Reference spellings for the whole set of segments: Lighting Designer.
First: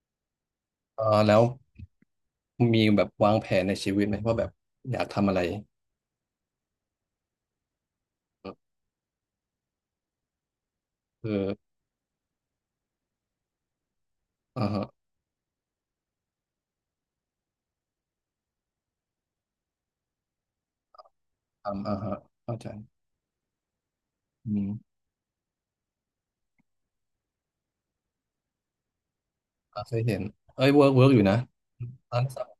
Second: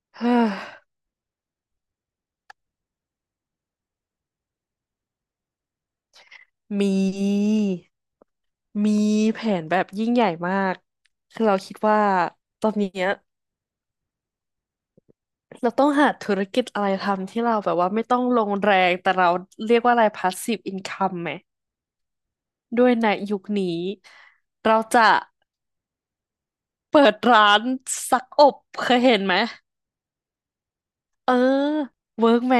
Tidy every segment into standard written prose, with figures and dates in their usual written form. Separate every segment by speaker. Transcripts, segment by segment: Speaker 1: เฮ้อ
Speaker 2: เออแล้วมีแบบวางแผนในชีวิตไหมว่าแบบอยากทำอะไร
Speaker 1: มี มีแผนแบบยิ่งใหญ่มาก
Speaker 2: คื
Speaker 1: คือเรา
Speaker 2: อ
Speaker 1: คิดว่าตอนเนี้ย
Speaker 2: อ่าฮะ
Speaker 1: เราต้องหาธุรกิจอะไรทำที่เราแบบว่าไม่ต้องลงแรงแต่เราเรียกว่าอะไร passive income ไหม
Speaker 2: ทำอ่าฮะเข้าใจ
Speaker 1: ด้วยในยุคนี้
Speaker 2: อืม
Speaker 1: เราจะเปิดร้านซักอบเคยเห็นไหม
Speaker 2: อ่าเคยเห็นเอ้ยเวิร์กเวิร์กอยู่
Speaker 1: เออ
Speaker 2: นะร้าน
Speaker 1: เวิร์ก
Speaker 2: สับ
Speaker 1: ไหม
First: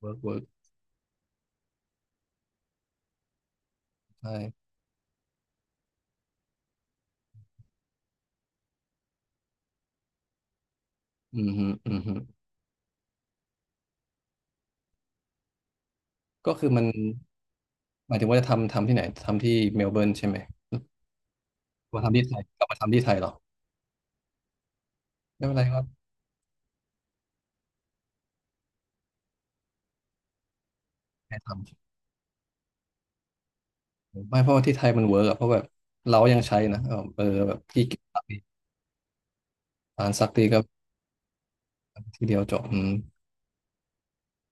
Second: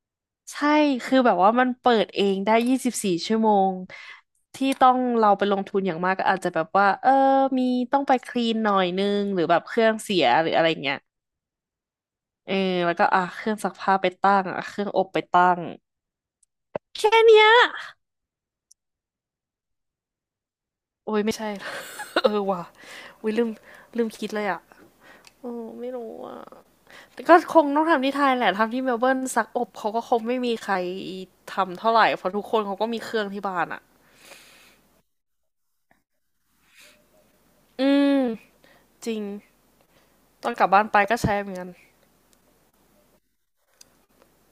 Speaker 2: เวิร์กเวิร์ก
Speaker 1: ใช่คือแบบว่ามันเปิดเองได้24 ชั่วโมง
Speaker 2: ใช่
Speaker 1: ที่ต้องเราไปลงทุนอย่างมากก็อาจจะแบบว่าเออมีต้องไปคลีนหน่อยนึงหรือแบบเครื่องเสียหรืออะไรเงี้ย
Speaker 2: อืมฮึอืมฮึ
Speaker 1: เออแล้วก็อ่ะเครื่องซักผ้าไปตั้งอ่ะเครื่องอบไปตั้ง
Speaker 2: ก็คือมัน
Speaker 1: แค่เนี้ย
Speaker 2: หมายถึงว่าจะทำที่ไหนทำที่เมลเบิร์นใช่ไหม
Speaker 1: โอ้ยไม่ใช่
Speaker 2: มาทำ ที่
Speaker 1: เอ
Speaker 2: ไทย
Speaker 1: อ
Speaker 2: ก
Speaker 1: ว่ะ
Speaker 2: ลับมาทำที่ไทยเหรอ
Speaker 1: วิลืมคิดเลยอ่ะ
Speaker 2: ไม่
Speaker 1: โอ้
Speaker 2: เป็นไรครับ
Speaker 1: ไม่รู้อ่ะแต่ก็คงต้องทำที่ไทยแหละทำที่เมลเบิร์นซักอบเขาก็คงไม่มีใคร
Speaker 2: ให้ท
Speaker 1: ทำเท่าไหร่เพราะทุกคนเขาก็มีเครื่องที่บ้านอ่ะ
Speaker 2: ำไม่เพราะว่าที่ไทยมันเวิร์กอะเพราะแบบเรายังใช้นะเออเออแบบที่
Speaker 1: อื
Speaker 2: เก็บซั
Speaker 1: ม
Speaker 2: กรีด
Speaker 1: จริง
Speaker 2: ร้านซักรี
Speaker 1: ต
Speaker 2: ด
Speaker 1: อน
Speaker 2: ก็
Speaker 1: กลับบ้านไปก็ใช้เหมือนกัน
Speaker 2: ที่เดียวจบอืม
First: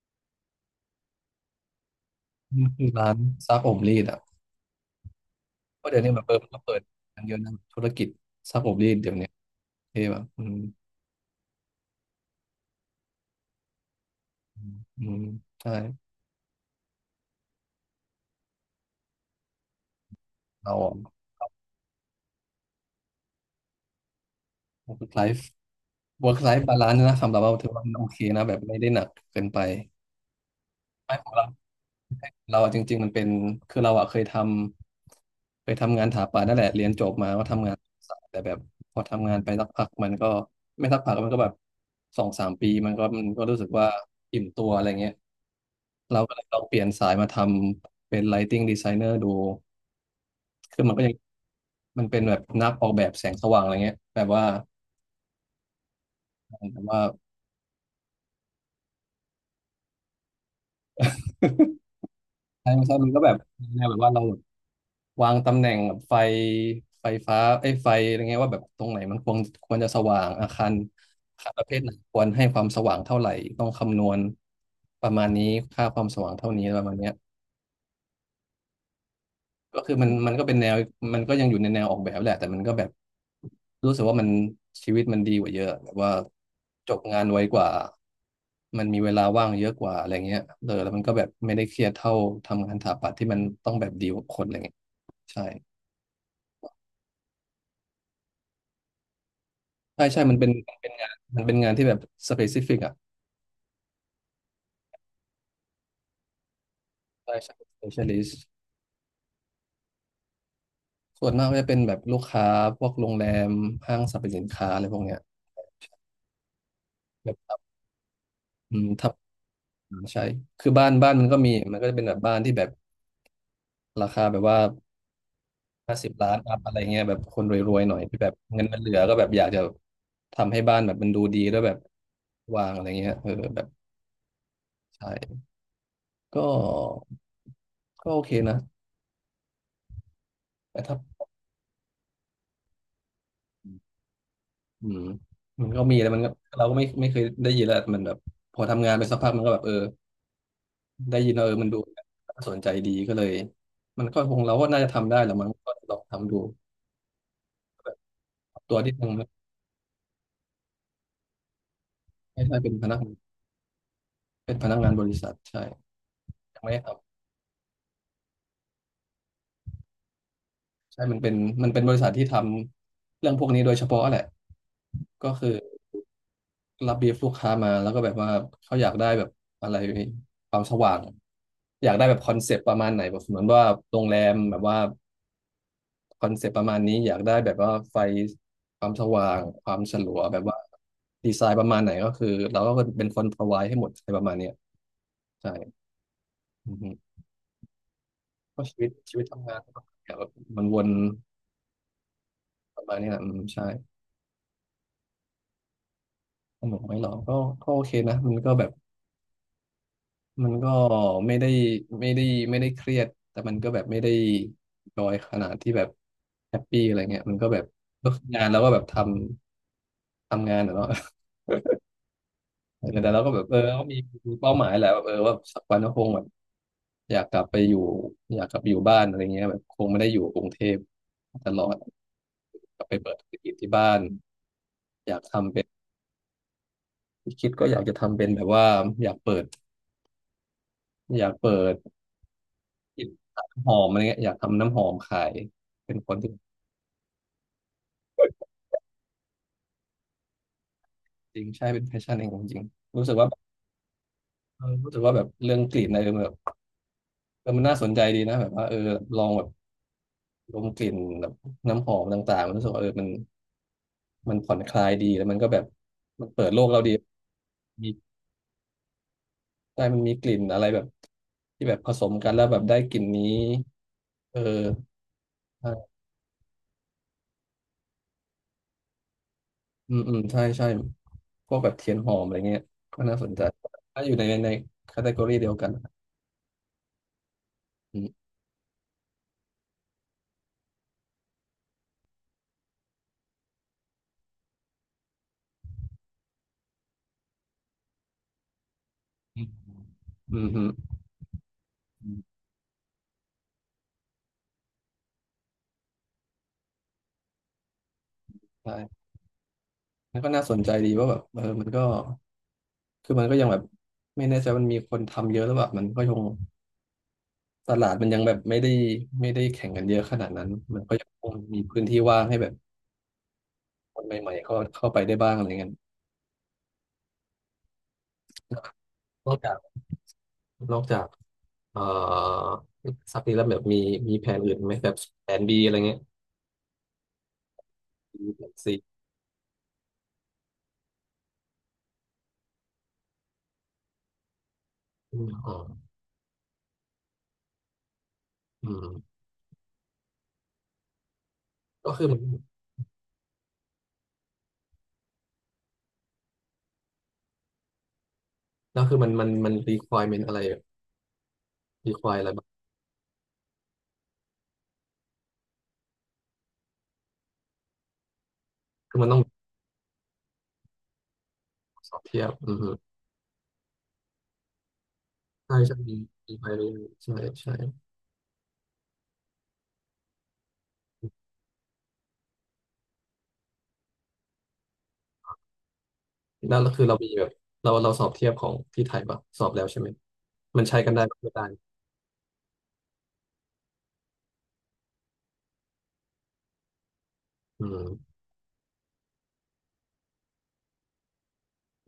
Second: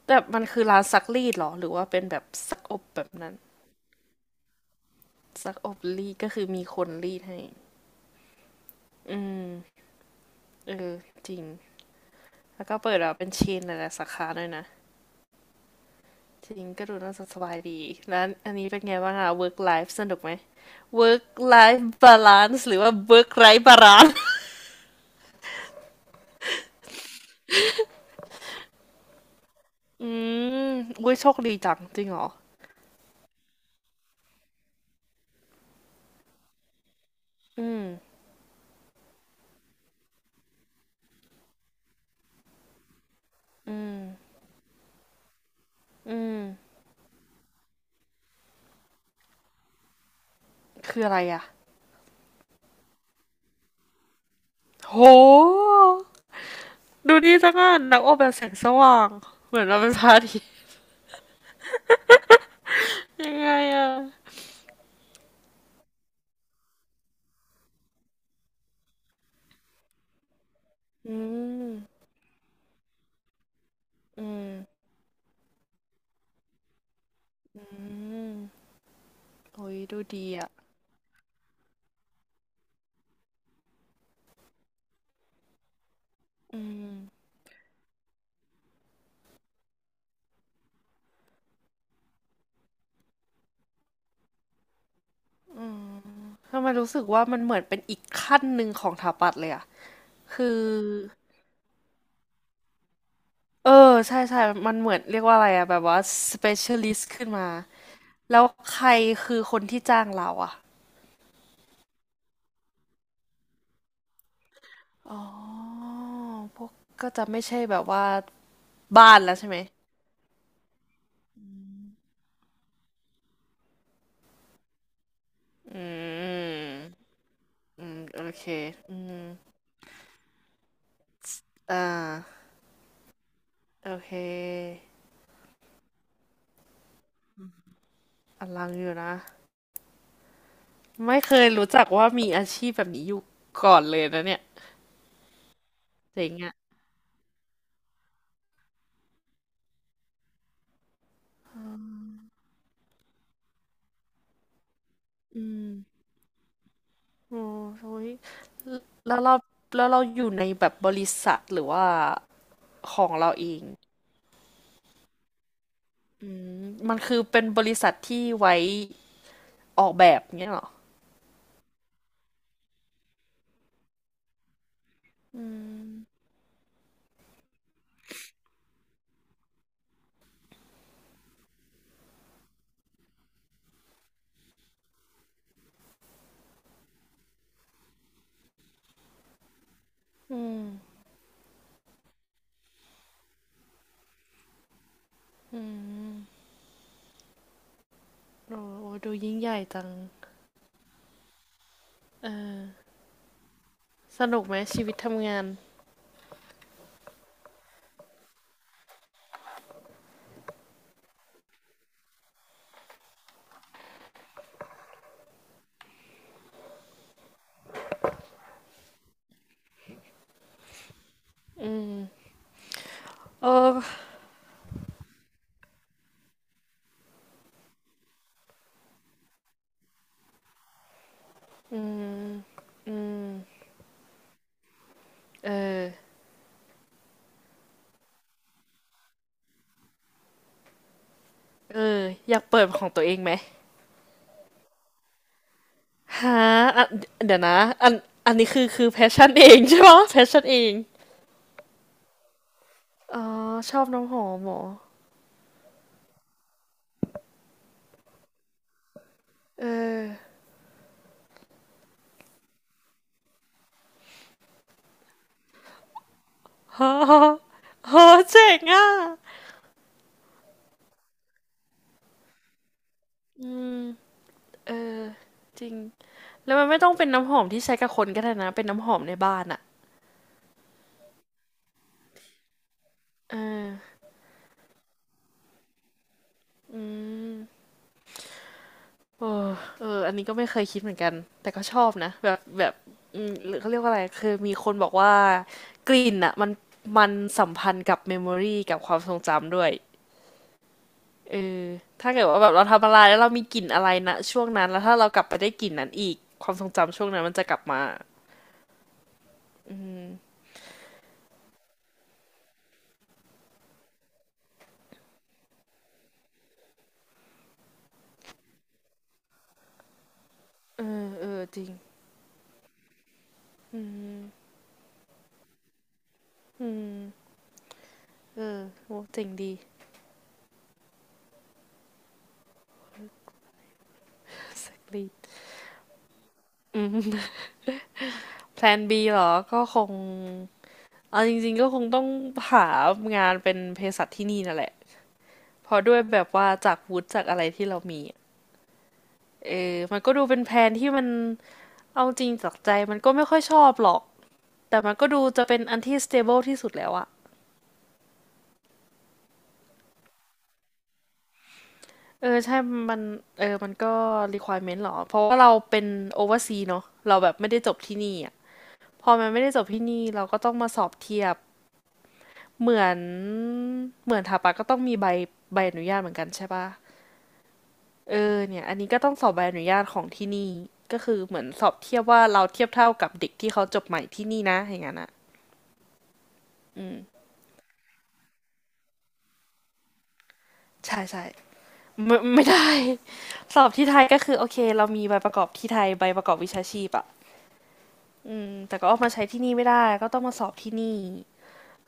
Speaker 1: แต่มันคือร้านซักรีดเหรอหรือว่าเป็นแบบซัก
Speaker 2: มัน
Speaker 1: อบ
Speaker 2: คือ
Speaker 1: แบ
Speaker 2: ร้า
Speaker 1: บ
Speaker 2: น
Speaker 1: นั้น
Speaker 2: ซักอบรีดอะ
Speaker 1: ซักอบ
Speaker 2: เพราะเดี๋ยว
Speaker 1: รี
Speaker 2: นี้
Speaker 1: ด
Speaker 2: แบบ
Speaker 1: ก็
Speaker 2: เออ
Speaker 1: คื
Speaker 2: มั
Speaker 1: อ
Speaker 2: นก็
Speaker 1: มี
Speaker 2: เปิ
Speaker 1: ค
Speaker 2: ด
Speaker 1: นรี
Speaker 2: กั
Speaker 1: ด
Speaker 2: นเยอะ
Speaker 1: ให้
Speaker 2: นะธุรกิจซักอบรีดเดี๋ยว
Speaker 1: อื
Speaker 2: นี้
Speaker 1: ม
Speaker 2: ที่แบบอืม
Speaker 1: เออจริงแล้วก็เปิดแบบเป็นเชนหลายๆสาขาด้วย
Speaker 2: อื
Speaker 1: นะ
Speaker 2: มอืมใช่
Speaker 1: จริงก็ดูน่าจะสบายดีแล้วอันนี้เป็นไงบ้างอะ work life สนุกไหม
Speaker 2: เราอะ
Speaker 1: work life balance หรือว่า work life balance
Speaker 2: work life work life balance นะสำหรับเราถือว่ามันโอเคนะแบบไม่ได้หนักเกินไป
Speaker 1: อืมอุ้
Speaker 2: ไม่
Speaker 1: ย
Speaker 2: ข
Speaker 1: โช
Speaker 2: อง
Speaker 1: ค
Speaker 2: เรา
Speaker 1: ดีจังจริงเหรอ
Speaker 2: เราอะจริงๆมันเป็นคือเราอะเคยทำงานถาปานั่นแหละเรียนจบมาก็ทำ
Speaker 1: อื
Speaker 2: งาน
Speaker 1: ม
Speaker 2: สายแต่แบบพอทำงานไปสักพักมันก็ไม่สักพักมันก็แบบสองสามปีมันก็รู้สึก
Speaker 1: อื
Speaker 2: ว่า
Speaker 1: ม
Speaker 2: อิ่มตัวอะไรเงี้ยเรา
Speaker 1: อื
Speaker 2: ก็เล
Speaker 1: ม
Speaker 2: ยลองเปลี่ยนสายมาทำเป็น Lighting Designer ดู คือมัน
Speaker 1: คื
Speaker 2: ก็
Speaker 1: อ
Speaker 2: ยั
Speaker 1: อะ
Speaker 2: ง
Speaker 1: ไรอะ
Speaker 2: มันเป็นแบบนักออกแบบแสงสว่างอะไรเงี้ยแบบว่า
Speaker 1: โห
Speaker 2: แบบว่า
Speaker 1: ดูนี่สักอันนักออกแบบแสงสว่าง เหมือนเราเป็นพระอาทิตย์
Speaker 2: ใช่ไม่ ใช่มันก็แบ
Speaker 1: ยั
Speaker 2: บ
Speaker 1: งไง
Speaker 2: แนว
Speaker 1: อะ
Speaker 2: แบบว่าเราแบบวางตำแหน่งไฟไฟฟ้าไอ้ยไฟอะไรเงี้ยว่าแบบตรงไหนมันควรจะสว่างอาคาร
Speaker 1: อื
Speaker 2: อาคารประเภ
Speaker 1: ม
Speaker 2: ทไหนควรให้ความสว่างเท่าไหร่ต้องคำนวณ
Speaker 1: อืม
Speaker 2: ประมาณนี้ค่าความสว่างเท่านี้ประมาณเนี้ย
Speaker 1: อืม โอ้ย
Speaker 2: ก็คือ
Speaker 1: ดู
Speaker 2: มัน
Speaker 1: ดี
Speaker 2: มันก็
Speaker 1: อ่ะ
Speaker 2: เป็นแนวมันก็ยังอยู่ในแนวออกแบบแหละแต่มันก็แบบรู้สึกว่ามันชีวิตมันดีกว่าเยอะแบบว่า
Speaker 1: อื
Speaker 2: จบงา
Speaker 1: ม
Speaker 2: นไวกว่ามันมีเวลาว่างเยอะกว่าอะไรเงี้ยเออแล้วมันก็แบบไม่ได้เครียดเท่าทำงานสถาปัตย์ที่มันต้องแบบดีลกับคนอะไรเงี้ยใช่
Speaker 1: อืมทำไมรู้สึกว่ามันเหมือนเป็นอีกขั้นหนึ่งของถาปัตย์เลยอ่ะ
Speaker 2: ใช่ใช่มันเป็
Speaker 1: คื
Speaker 2: น
Speaker 1: อ
Speaker 2: มันเป็นงานมันเป็นงานที่แบบสเปซิฟิกอ่ะ
Speaker 1: เออใช่ใช่มันเหมือนเรียกว่าอะไรอ่ะแบบว่า specialist ขึ้น
Speaker 2: ใช่
Speaker 1: มา
Speaker 2: ใช่
Speaker 1: แล้
Speaker 2: specialist
Speaker 1: วใครคือคนที่จ้างเราอ่ะ
Speaker 2: ส่วนมากก็จะเป็นแบบลูกค้าพวกโรงแรมห้างสรรพสินค้าอะไรพวก
Speaker 1: อ๋
Speaker 2: เนี้ย
Speaker 1: อ พวกก็จะ
Speaker 2: แบ
Speaker 1: ไม่ใช่
Speaker 2: บ
Speaker 1: แบบว่า
Speaker 2: อืมท
Speaker 1: บ้านแล้วใช่ไหม
Speaker 2: ำใช่คือบ้านบ้านมันก็มีมันก็จะเป็นแบบบ้านที่แบบ ราคาแบบว่า
Speaker 1: อื
Speaker 2: 50 ล้านอัพอะไรเงี้ย
Speaker 1: ม
Speaker 2: แบบคนรวย
Speaker 1: อื
Speaker 2: ๆหน่อ
Speaker 1: ม
Speaker 2: ยที่
Speaker 1: โอ
Speaker 2: แบบ
Speaker 1: เค
Speaker 2: เงินมันเหลื
Speaker 1: อื
Speaker 2: อก็
Speaker 1: ม
Speaker 2: แบบอยากจะทำให้บ้านแบบมันดูดีแล้วแบ
Speaker 1: อ่
Speaker 2: บ
Speaker 1: า
Speaker 2: วางอะไรเงี้ยเออแบบ
Speaker 1: โอเค
Speaker 2: ใช่ก็ก็โอเค
Speaker 1: อ
Speaker 2: นะ
Speaker 1: ลังอยู่นะ
Speaker 2: แต่ถ้า
Speaker 1: ไม่เคยรู้จักว่ามีอาชีพแบบนี้อยู่ก่อนเลยนะเนี่ย
Speaker 2: อืมมันก็มีแล้วมัน
Speaker 1: เจ๋
Speaker 2: ก็
Speaker 1: งอ่ะ
Speaker 2: เราก็ไม่เคยได้ยินแล้วมันแบบพอทำงานไปสักพักมันก็แบบเออได้ยินแล้วเออมันดูน่าสนใจดีก็เลยมันก็คงเราก็น่าจะทำได้แหละ
Speaker 1: อื
Speaker 2: มั้งก็ลอง
Speaker 1: ม
Speaker 2: ทำดู
Speaker 1: โอ้ย
Speaker 2: ตัวที่ยัง
Speaker 1: แล้ว
Speaker 2: ไม่
Speaker 1: เราแล้วเราอยู่ในแบบบริษัทหรือว่า
Speaker 2: ใช่เป็นพนั
Speaker 1: ข
Speaker 2: ก
Speaker 1: องเราเอง
Speaker 2: เป็นพนักงานบริษัทใช่
Speaker 1: อื
Speaker 2: ยัง
Speaker 1: ม
Speaker 2: ไม่ได้ท
Speaker 1: มันคือเป็นบริษัทที่ไว้ออกแบบเงี้ยเหรอ
Speaker 2: ใช่มันเป็นบริษัทที่ทำเรื่องพวกนี้โดยเฉพาะแหละก็
Speaker 1: อื
Speaker 2: คือ
Speaker 1: ม
Speaker 2: รับบีฟลูกค้ามาแล้วก็แบบว่าเขาอยากได้แบบอะไรความสว่างอยากได้แบบคอนเซปต์ประมาณไหนแบบเหมือนว่าโรงแรมแบบว่าคอนเซปต์ประมาณนี้อยากได้แบบว่าไฟความสว่างความฉลัวแบ
Speaker 1: อื
Speaker 2: บว่า
Speaker 1: ม
Speaker 2: ดีไซน์ประมาณไหนก็คือเราก็เป็นคน provide ให้หมดอะไรประมาณเนี้ยใช่
Speaker 1: อืม
Speaker 2: อือฮึก็
Speaker 1: โอ้
Speaker 2: ชี
Speaker 1: โห
Speaker 2: วิต
Speaker 1: ดู
Speaker 2: ชีวิต
Speaker 1: ยิ่ง
Speaker 2: ทำ
Speaker 1: ให
Speaker 2: งา
Speaker 1: ญ่
Speaker 2: น
Speaker 1: จัง
Speaker 2: ก็แบบมันวน
Speaker 1: เอ
Speaker 2: ป
Speaker 1: อ
Speaker 2: ระมาณนี้แหละอืมใช่
Speaker 1: สนุกไหมชีวิตทำงาน
Speaker 2: สนุกไหมหรอก็ก็โอเคนะมันก็แบบ มันก็ไม่ได้ไม่ได้ไม่ได้เครียดแต่มันก็แบบไม่ได้จอยขนาดที่แบบแฮปปี้อะไรเงี้ยมันก็แบบก็คืองานแล้วก็แบบทำงานอะเนาะ
Speaker 1: อืม
Speaker 2: เออแต่เราก็แบบ
Speaker 1: เอ
Speaker 2: เออ
Speaker 1: อ
Speaker 2: ก็มีเป้าหมายแหละแบบเออว่าสักวันก็คงแบบอยากกลับไปอยู่อยากกลับไปอยู่บ้านอะไรเงี้ยแบบคงไม่ได้อยู่กรุงเทพตลอด
Speaker 1: อืม
Speaker 2: กลับไป
Speaker 1: อื
Speaker 2: เปิดธุ
Speaker 1: ม
Speaker 2: รกิจที่บ้านอยาก
Speaker 1: เอ
Speaker 2: ทำเป็น
Speaker 1: อ
Speaker 2: คิดก็อยากจะทำเป็นแบบว่าอยากเปิดอยากเปิด
Speaker 1: เอออยากเปิดของ
Speaker 2: ก
Speaker 1: ตัว
Speaker 2: ลิ่น
Speaker 1: เองไหม
Speaker 2: หอมอะไรเงี้ยอยากทำน้ำหอมขายเป็นคน
Speaker 1: ฮ
Speaker 2: ที่
Speaker 1: ะอ่ะเดี๋ยวนะอันอันนี้คือคือแพชชั่นเองใช่ไหมแพชชั่นเอง
Speaker 2: จริงใช่เป็นแพชชั่นเองจริงๆรู้สึก
Speaker 1: อ๋อ
Speaker 2: ว่า
Speaker 1: ชอบน้ำหอมเหร
Speaker 2: เอ
Speaker 1: อ
Speaker 2: อรู้สึกว่าแบบเรื่องกลิ่นอะไรแบบเออมันน่าสนใจดีนะแบบว่าเออลองแบบ
Speaker 1: เออ
Speaker 2: ดมกลิ่นแบบน้ำหอมต่างๆมันรู้สึกว่าเออมันผ่อนคลายดีแล้วมันก็แบบมันเปิดโลกเรา
Speaker 1: ฮ
Speaker 2: ดี
Speaker 1: ะ
Speaker 2: มี
Speaker 1: ฮะเจ๋งอ่ะ
Speaker 2: ได้มันมีกลิ่นอะไรแบบที่แบบผสมกันแล้วแบบได้กลิ่นนี้
Speaker 1: อืม
Speaker 2: เออ
Speaker 1: เออจริ
Speaker 2: ใช่
Speaker 1: งแล้วมันไม่ต้องเป็นน้ำหอมที่ใช้กับคนก็ได้นะเป็นน้ำหอมในบ้านอ่ะ
Speaker 2: อืมอืมใช่ใช่พวกแบบเทียนหอมอะไรเงี้ยก็น่าสน
Speaker 1: เอ
Speaker 2: ใจ
Speaker 1: อ
Speaker 2: ถ้าอยู่ในในแคตตา o r y เดียวกัน
Speaker 1: อืม เออเอออันนี้ก็ไม่เคยคิดเหมือนกัน แต่ก็ชอบนะแบบแบบอืมหรือเขาเรียกว่าอะไรคือมีคนบอกว่ากลิ่นอ่ะมันสัมพันธ์กับเมมโมรีกับความทรง
Speaker 2: อื
Speaker 1: จำด้วย
Speaker 2: มฮึ
Speaker 1: เออ
Speaker 2: อื
Speaker 1: ถ้าเกิด
Speaker 2: ม
Speaker 1: ว่าแบบเราทำอะไรแล้วเรามีกลิ่นอะไรนะช่วงนั้นแล้วถ้าเรากลับไปได้กลิ่นนั้นอีกความทรงจำช่วงนั้นมันจะกลับมา
Speaker 2: ใช่
Speaker 1: อืม
Speaker 2: แล้วก็น่าสนใจดีว่าแบบเออมันก็คือมันก็ยังแบบไม่แน่ใจมันมีคนทำเยอะแร้วแบบมันก็ยังตลาดมันยังแบบไม่ได้แข่งกันเยอะขนาดนั้นมั
Speaker 1: เอ
Speaker 2: นก็ยัง
Speaker 1: อ
Speaker 2: ค
Speaker 1: เอ
Speaker 2: ง
Speaker 1: อจ
Speaker 2: มี
Speaker 1: ริง
Speaker 2: พื้นที่ว่างให้แบบ
Speaker 1: อื
Speaker 2: คน
Speaker 1: ม
Speaker 2: ใหม่ๆเข้าไปได้บ้างอะไรเงี้ย
Speaker 1: อืมเออโหเจ๋
Speaker 2: น
Speaker 1: ง
Speaker 2: อก
Speaker 1: ดี
Speaker 2: จากนอกจากเอ่อซักนี้แล้วแบบมีแผน อื่นไหมแบบ
Speaker 1: exactly
Speaker 2: แผนบีอะไรเงี้ย
Speaker 1: อืม
Speaker 2: มแผน
Speaker 1: แพล
Speaker 2: ซี
Speaker 1: น B เหรอ ก็คง เอาจริงๆก็คงต้องหางานเป็นเภสัชที่นี่นั่นแหละ
Speaker 2: อมอ๋อ
Speaker 1: เพราะด้วยแบบว่าจากวุฒิจากอะไรที่เรามีอะ
Speaker 2: อืม
Speaker 1: เออมันก็ดูเป็นแผนที่มัน
Speaker 2: ก็คื
Speaker 1: เอา
Speaker 2: อมัน
Speaker 1: จริงจากใจมันก็ไม่ค่อยชอบหรอกแต่มันก็ดูจะเป็นอันที่ stable ที่สุดแล้วอะ
Speaker 2: ก็คือมันรีควอร e เมนอะไรรีควอรอะ
Speaker 1: เอ
Speaker 2: ไร
Speaker 1: อ
Speaker 2: บ้า
Speaker 1: ใช่
Speaker 2: ง
Speaker 1: มันเออมันก็ requirement หรอเพราะว่าเราเป็น overseas เนอะเราแบบไม่ได้จบที่นี่อะ
Speaker 2: คือ
Speaker 1: พ
Speaker 2: มัน
Speaker 1: อ
Speaker 2: ต้อง
Speaker 1: มันไม่ได้จบที่นี่เราก็ต้องมาสอบเทียบ
Speaker 2: สอบเทียบอือ
Speaker 1: เห
Speaker 2: ฮึ
Speaker 1: มือนเหมือนถาปะก็ต้องมีใบ
Speaker 2: ใช่
Speaker 1: ใบอ
Speaker 2: ใช่
Speaker 1: นุ
Speaker 2: มี
Speaker 1: ญาตเหมือนกัน
Speaker 2: มีไป
Speaker 1: ใช่
Speaker 2: เรื่
Speaker 1: ปะ
Speaker 2: อยๆใช่ใช่
Speaker 1: เออเนี่ยอันนี้ก็ต้องสอบใบอนุญาตของที่นี่ก็คือเหมือนสอบเทียบว่าเราเทียบเท่ากับเด็กที่เขาจบใหม่ที่นี่นะอย่างนั้นอ่ะ
Speaker 2: นั่นก็คือ
Speaker 1: อื
Speaker 2: เรามีแบ
Speaker 1: ม
Speaker 2: บเราสอบเทียบของที่ไทยปะสอบแล้วใช่ไหม มันใช้กัน
Speaker 1: ใช่
Speaker 2: ได้ปะ
Speaker 1: ใช่
Speaker 2: ไม่ได้
Speaker 1: ไม่ได้ สอบที่ไทยก็คือโอเคเรามีใบประกอบที่ไทยใบประกอบวิชาชีพอ่ะ
Speaker 2: อืม
Speaker 1: อืมแต่ก็เอามาใช้ที่นี่ไม่ได้ก็ต้องมาสอบที่นี่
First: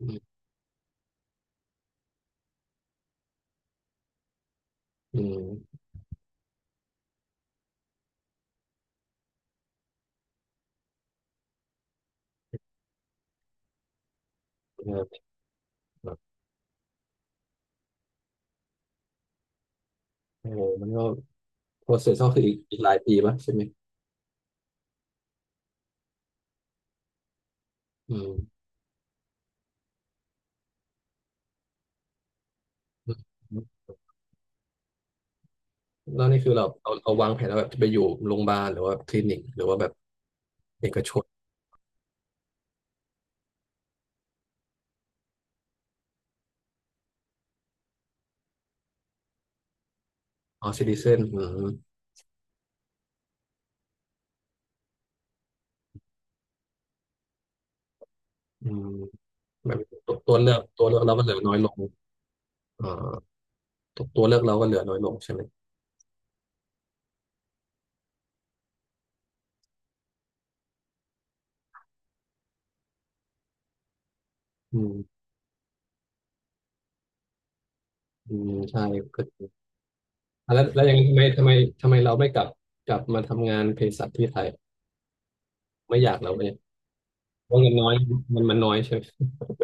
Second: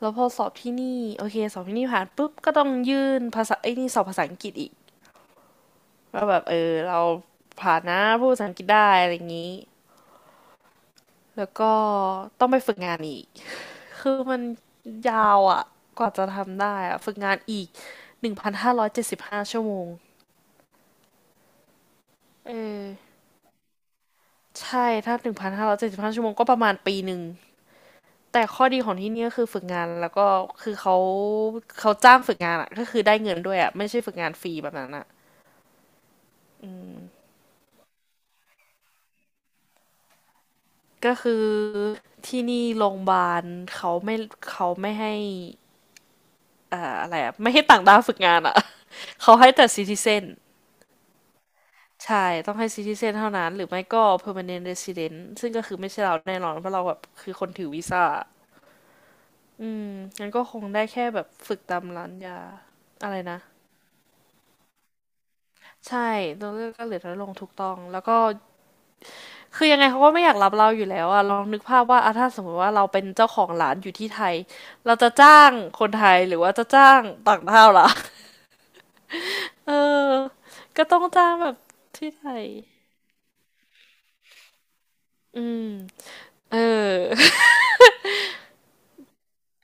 Speaker 2: อื
Speaker 1: แล้วพอ
Speaker 2: ม
Speaker 1: สอบที่นี่โอเคสอบที่นี่ผ่านปุ๊บก็ต้องยื่นภาษาไอ้นี่สอบภาษาอังกฤษอีก
Speaker 2: อืม
Speaker 1: ว่าแบบเออเราผ่านนะพูดภาษาอังกฤษได้อะไรอย่างนี้แล้วก็ต้องไปฝึกงานอีก คือมัน
Speaker 2: เออ
Speaker 1: ยาวอ่ะกว่า
Speaker 2: แบบ
Speaker 1: จะทำได้อ่ะฝึกงานอีก1,575 ชั่วโมง
Speaker 2: โอ้โหมันก็โปรเซสก็คือ
Speaker 1: เอ
Speaker 2: อีก
Speaker 1: อ
Speaker 2: หลายปีปะใช่ไหม
Speaker 1: ใช่ ถ้า1,575 ชั่วโมงก็ประมาณ1 ปี
Speaker 2: อื
Speaker 1: แต่
Speaker 2: ม
Speaker 1: ข้อดีของที่นี่ก็คือฝึกงานแล้วก็คือเขาจ้างฝึกงานอ่ะก็คือ
Speaker 2: อ
Speaker 1: ได้เงินด้ว
Speaker 2: ื
Speaker 1: ย
Speaker 2: ม
Speaker 1: อ่ะไม่ใช่ฝึกงานฟรีแบบนั้นอ่ะ
Speaker 2: แล้วนี่คือเราวางแผนแล้วแบบจะไปอยู่โรงพยาบาลหรือว่าคลินิกหรือว่าแบบเอกช
Speaker 1: ก็
Speaker 2: น
Speaker 1: คือที่นี่โรงพยาบาลเขาไม่ เขาไม่ให้อะไรอ่ะไม่ให้ต่างด้าวฝึกงานอ่ะ เขาให้แต่ซิติเซน
Speaker 2: อ๋อซิติเซนอืม
Speaker 1: ใช่ ต้องให้ซิติเซนเท่านั้นหรือไม่ก็ permanent resident ซึ่งก็คือไม่ใช่เราแน่นอนเพราะเราแบบคือคนถือวีซ่า
Speaker 2: อืม
Speaker 1: อื
Speaker 2: แบบ
Speaker 1: ม
Speaker 2: ตัว
Speaker 1: งั้น
Speaker 2: ตัว
Speaker 1: ก็
Speaker 2: เลื
Speaker 1: ค
Speaker 2: อก
Speaker 1: ง
Speaker 2: ตั
Speaker 1: ได้
Speaker 2: วเลือก
Speaker 1: แค่
Speaker 2: เรา
Speaker 1: แบ
Speaker 2: ก็
Speaker 1: บ
Speaker 2: เหลือน้อ
Speaker 1: ฝึ
Speaker 2: ย
Speaker 1: ก
Speaker 2: ลง
Speaker 1: ตามร้านยา
Speaker 2: เอ่อ
Speaker 1: อะไรนะ
Speaker 2: ตัวเลือกเราก็เหลือน้อยลงใช่ไหม
Speaker 1: ใช่ตัวเลือกก็เหลือน้อยลงถูกต้องแล้วก็คือยังไงเขาก็ไม่อยากรับเราอยู่แล้วอะลองนึกภาพว่าอะถ้าสมมติว่าเราเป็นเจ้าของร้านอยู่ที่ไทย
Speaker 2: อื
Speaker 1: เรา
Speaker 2: ม
Speaker 1: จะจ้างคนไทยหรือว่าจะจ้างต่างด้าวล่ะ
Speaker 2: อืมใช่ก็จริง
Speaker 1: เออ
Speaker 2: อ่ะแล้วแล้
Speaker 1: ก็
Speaker 2: วยัง
Speaker 1: ต้องจ้างแบบ
Speaker 2: ทำไม
Speaker 1: ที่
Speaker 2: เรา
Speaker 1: ไท
Speaker 2: ไม่กลั
Speaker 1: ย
Speaker 2: บกลับมาทำงานเภสัชที่ไทย
Speaker 1: อืม
Speaker 2: ไม่อยากเราเนี่ย
Speaker 1: เออ
Speaker 2: ว่าะเงินน้อยมันน้อยใช่ไหม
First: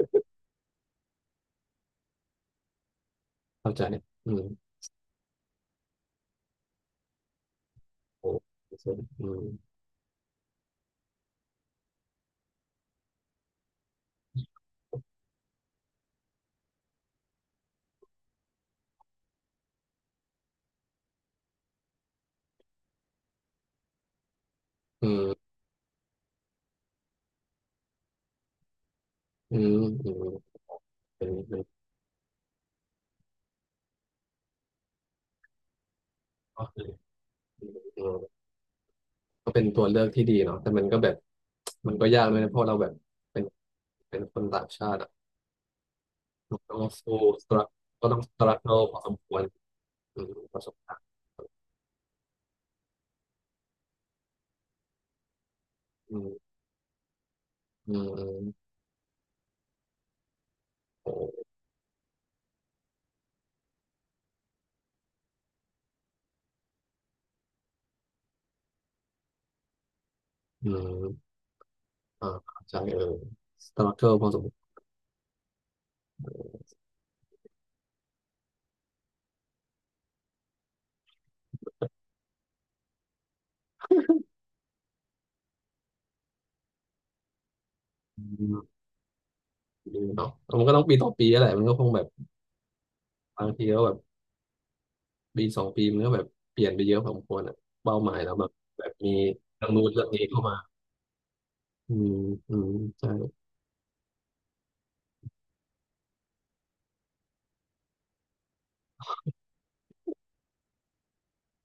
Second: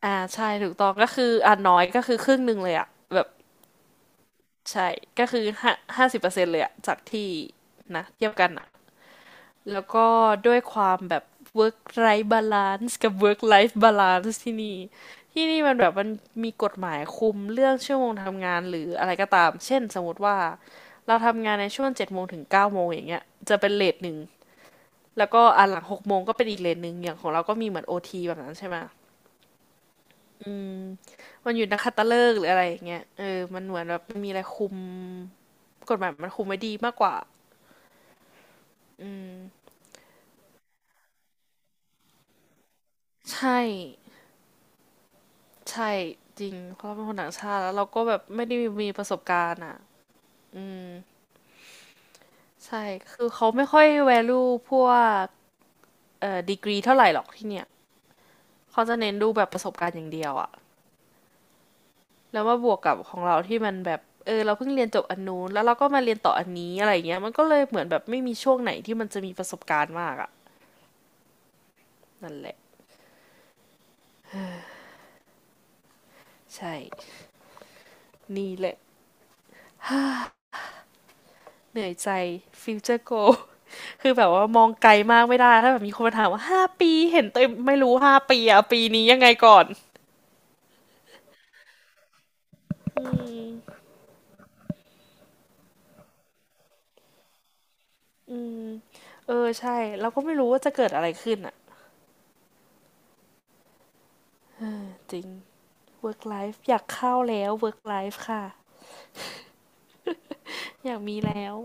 Speaker 1: อ่าใช่ถูกต้องก็คืออ่าน้อยก็คือครึ่งหนึ่งเลยอะแบบ
Speaker 2: เข้าใจอืม
Speaker 1: ใช่ก็คือ50%เลยอะจากที่นะเที
Speaker 2: โอ้
Speaker 1: ยบกันอะ
Speaker 2: อืม
Speaker 1: แล้วก็ด้วยความแบบ work life balance กับ work life balance ที่นี่ที่นี่มันแบบมันมีกฎหมายคุมเรื่องชั่วโมงทำงานหรืออะไรก็ตามเช่นสมมติว่าเราทำงานในช่วง7 โมงถึง9 โมงอย่างเงี้ยจะเป็นเลทหนึ่งแล้วก็อันหลัง6 โมงก็เป็นอีกเลทหนึ่งอย่างของเราก็มีเหมือนโอทีแบบนั้นใช่ไหม
Speaker 2: อืมอืม
Speaker 1: อืม
Speaker 2: อืมเป็น
Speaker 1: มันอยู่นักขัตฤกษ์หรืออะไรอย่างเงี้ยเออมันเหมือนแบบมันมีอะไรคุมกฎหมายมันคุมไว้
Speaker 2: ก็
Speaker 1: ดี
Speaker 2: คือ
Speaker 1: มากกว่า
Speaker 2: อืม
Speaker 1: อืม
Speaker 2: ก็เป็นตัวเลือกที่ดีเนาะแต่มันก็แบบมันก็ยากเลยนะเพราะเราแบบ
Speaker 1: ใช
Speaker 2: เป็น
Speaker 1: ่
Speaker 2: คนต่างชาติอ่ะ
Speaker 1: ใช่จริง
Speaker 2: มัน
Speaker 1: เพ
Speaker 2: ต้อ
Speaker 1: ราะ
Speaker 2: ง
Speaker 1: เราเป็นค
Speaker 2: สู้
Speaker 1: นต่าง
Speaker 2: สต
Speaker 1: ชาติ
Speaker 2: รัค
Speaker 1: แล้วเราก็
Speaker 2: ก็
Speaker 1: แบ
Speaker 2: ต้อ
Speaker 1: บ
Speaker 2: งสต
Speaker 1: ไม่
Speaker 2: รั
Speaker 1: ได้
Speaker 2: คเกิล
Speaker 1: มี
Speaker 2: พอ
Speaker 1: ป
Speaker 2: ส
Speaker 1: ระส
Speaker 2: ม
Speaker 1: บ
Speaker 2: ควร
Speaker 1: การณ์อ่ะ
Speaker 2: อืมประสบการณ์
Speaker 1: ใช่คือเขาไม่ค่อย value พวก
Speaker 2: อืม
Speaker 1: ดีกรีเท่าไหร่หรอกที่เนี่ย
Speaker 2: อืมอืม
Speaker 1: เขาจะเน้นดูแบบประสบการณ์อย่างเดียวอ่ะ
Speaker 2: โอ้
Speaker 1: แล้วมาบวกกับของเราที่มันแบบเออเราเพิ่งเรียนจบอันนู้นแล้วเราก็มาเรียนต่ออันนี้อะไรอย่างเงี้ยมันก็เลยเหมือนแบบไม่มีช่วงไหนที่มันจะมีประสบการณ์มากอ่ะ
Speaker 2: อืม อ่า
Speaker 1: นั่นแหละ
Speaker 2: ใช่เออสตาร์เกิพอสมควร
Speaker 1: ใช่ นี่แหละเหนื่อยใจฟิวเจอร์โก คือแบบว่ามองไกลมากไม่ได้ถ้าแบบมีคนมาถามว่าห้าปีเห็นตัวเไม่รู้ห้า
Speaker 2: อื
Speaker 1: ปี
Speaker 2: ม
Speaker 1: อะปีนี้ยังไงก่อน
Speaker 2: ดีเนาะมันก็ต้องปีต่อปีแหละมันก็คงแบบ
Speaker 1: อื
Speaker 2: บาง
Speaker 1: ม
Speaker 2: ทีก็แบบปีสองปีมันก็แบบเปลี่ยนไปเยอะพอสมควรอ่ะเป้าหมายแล้ว
Speaker 1: อื
Speaker 2: แบบ
Speaker 1: ม
Speaker 2: แบบมี
Speaker 1: เออ
Speaker 2: ทาง
Speaker 1: ใช่
Speaker 2: นู้นเรื่อง
Speaker 1: เราก็
Speaker 2: นี้
Speaker 1: ไม่
Speaker 2: เข้า
Speaker 1: รู้
Speaker 2: มา
Speaker 1: ว่าจะเกิดอะไรขึ้นอะ
Speaker 2: อืมอืมใช่
Speaker 1: จริง work life อยากเข้าแล้ว work life ค่ะอยากมีแล้ว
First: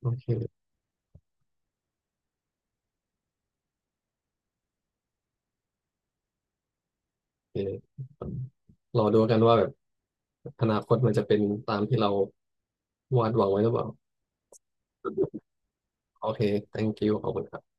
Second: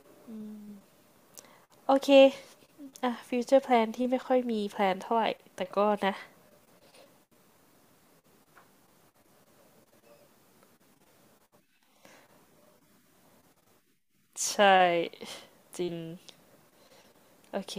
Speaker 2: โอเค
Speaker 1: โอเคอ่ะ future plan ที่ไม่ค่อยมีแพลนเท่าไหร่แต่ก็นะ
Speaker 2: โอเครอดูกันว่าแบบอนาคตมันจะเป็นตามที่เราวาดหวังไว้หรือเปล่า
Speaker 1: ใช่จริง
Speaker 2: โอเค thank you ขอบคุณ
Speaker 1: โอเค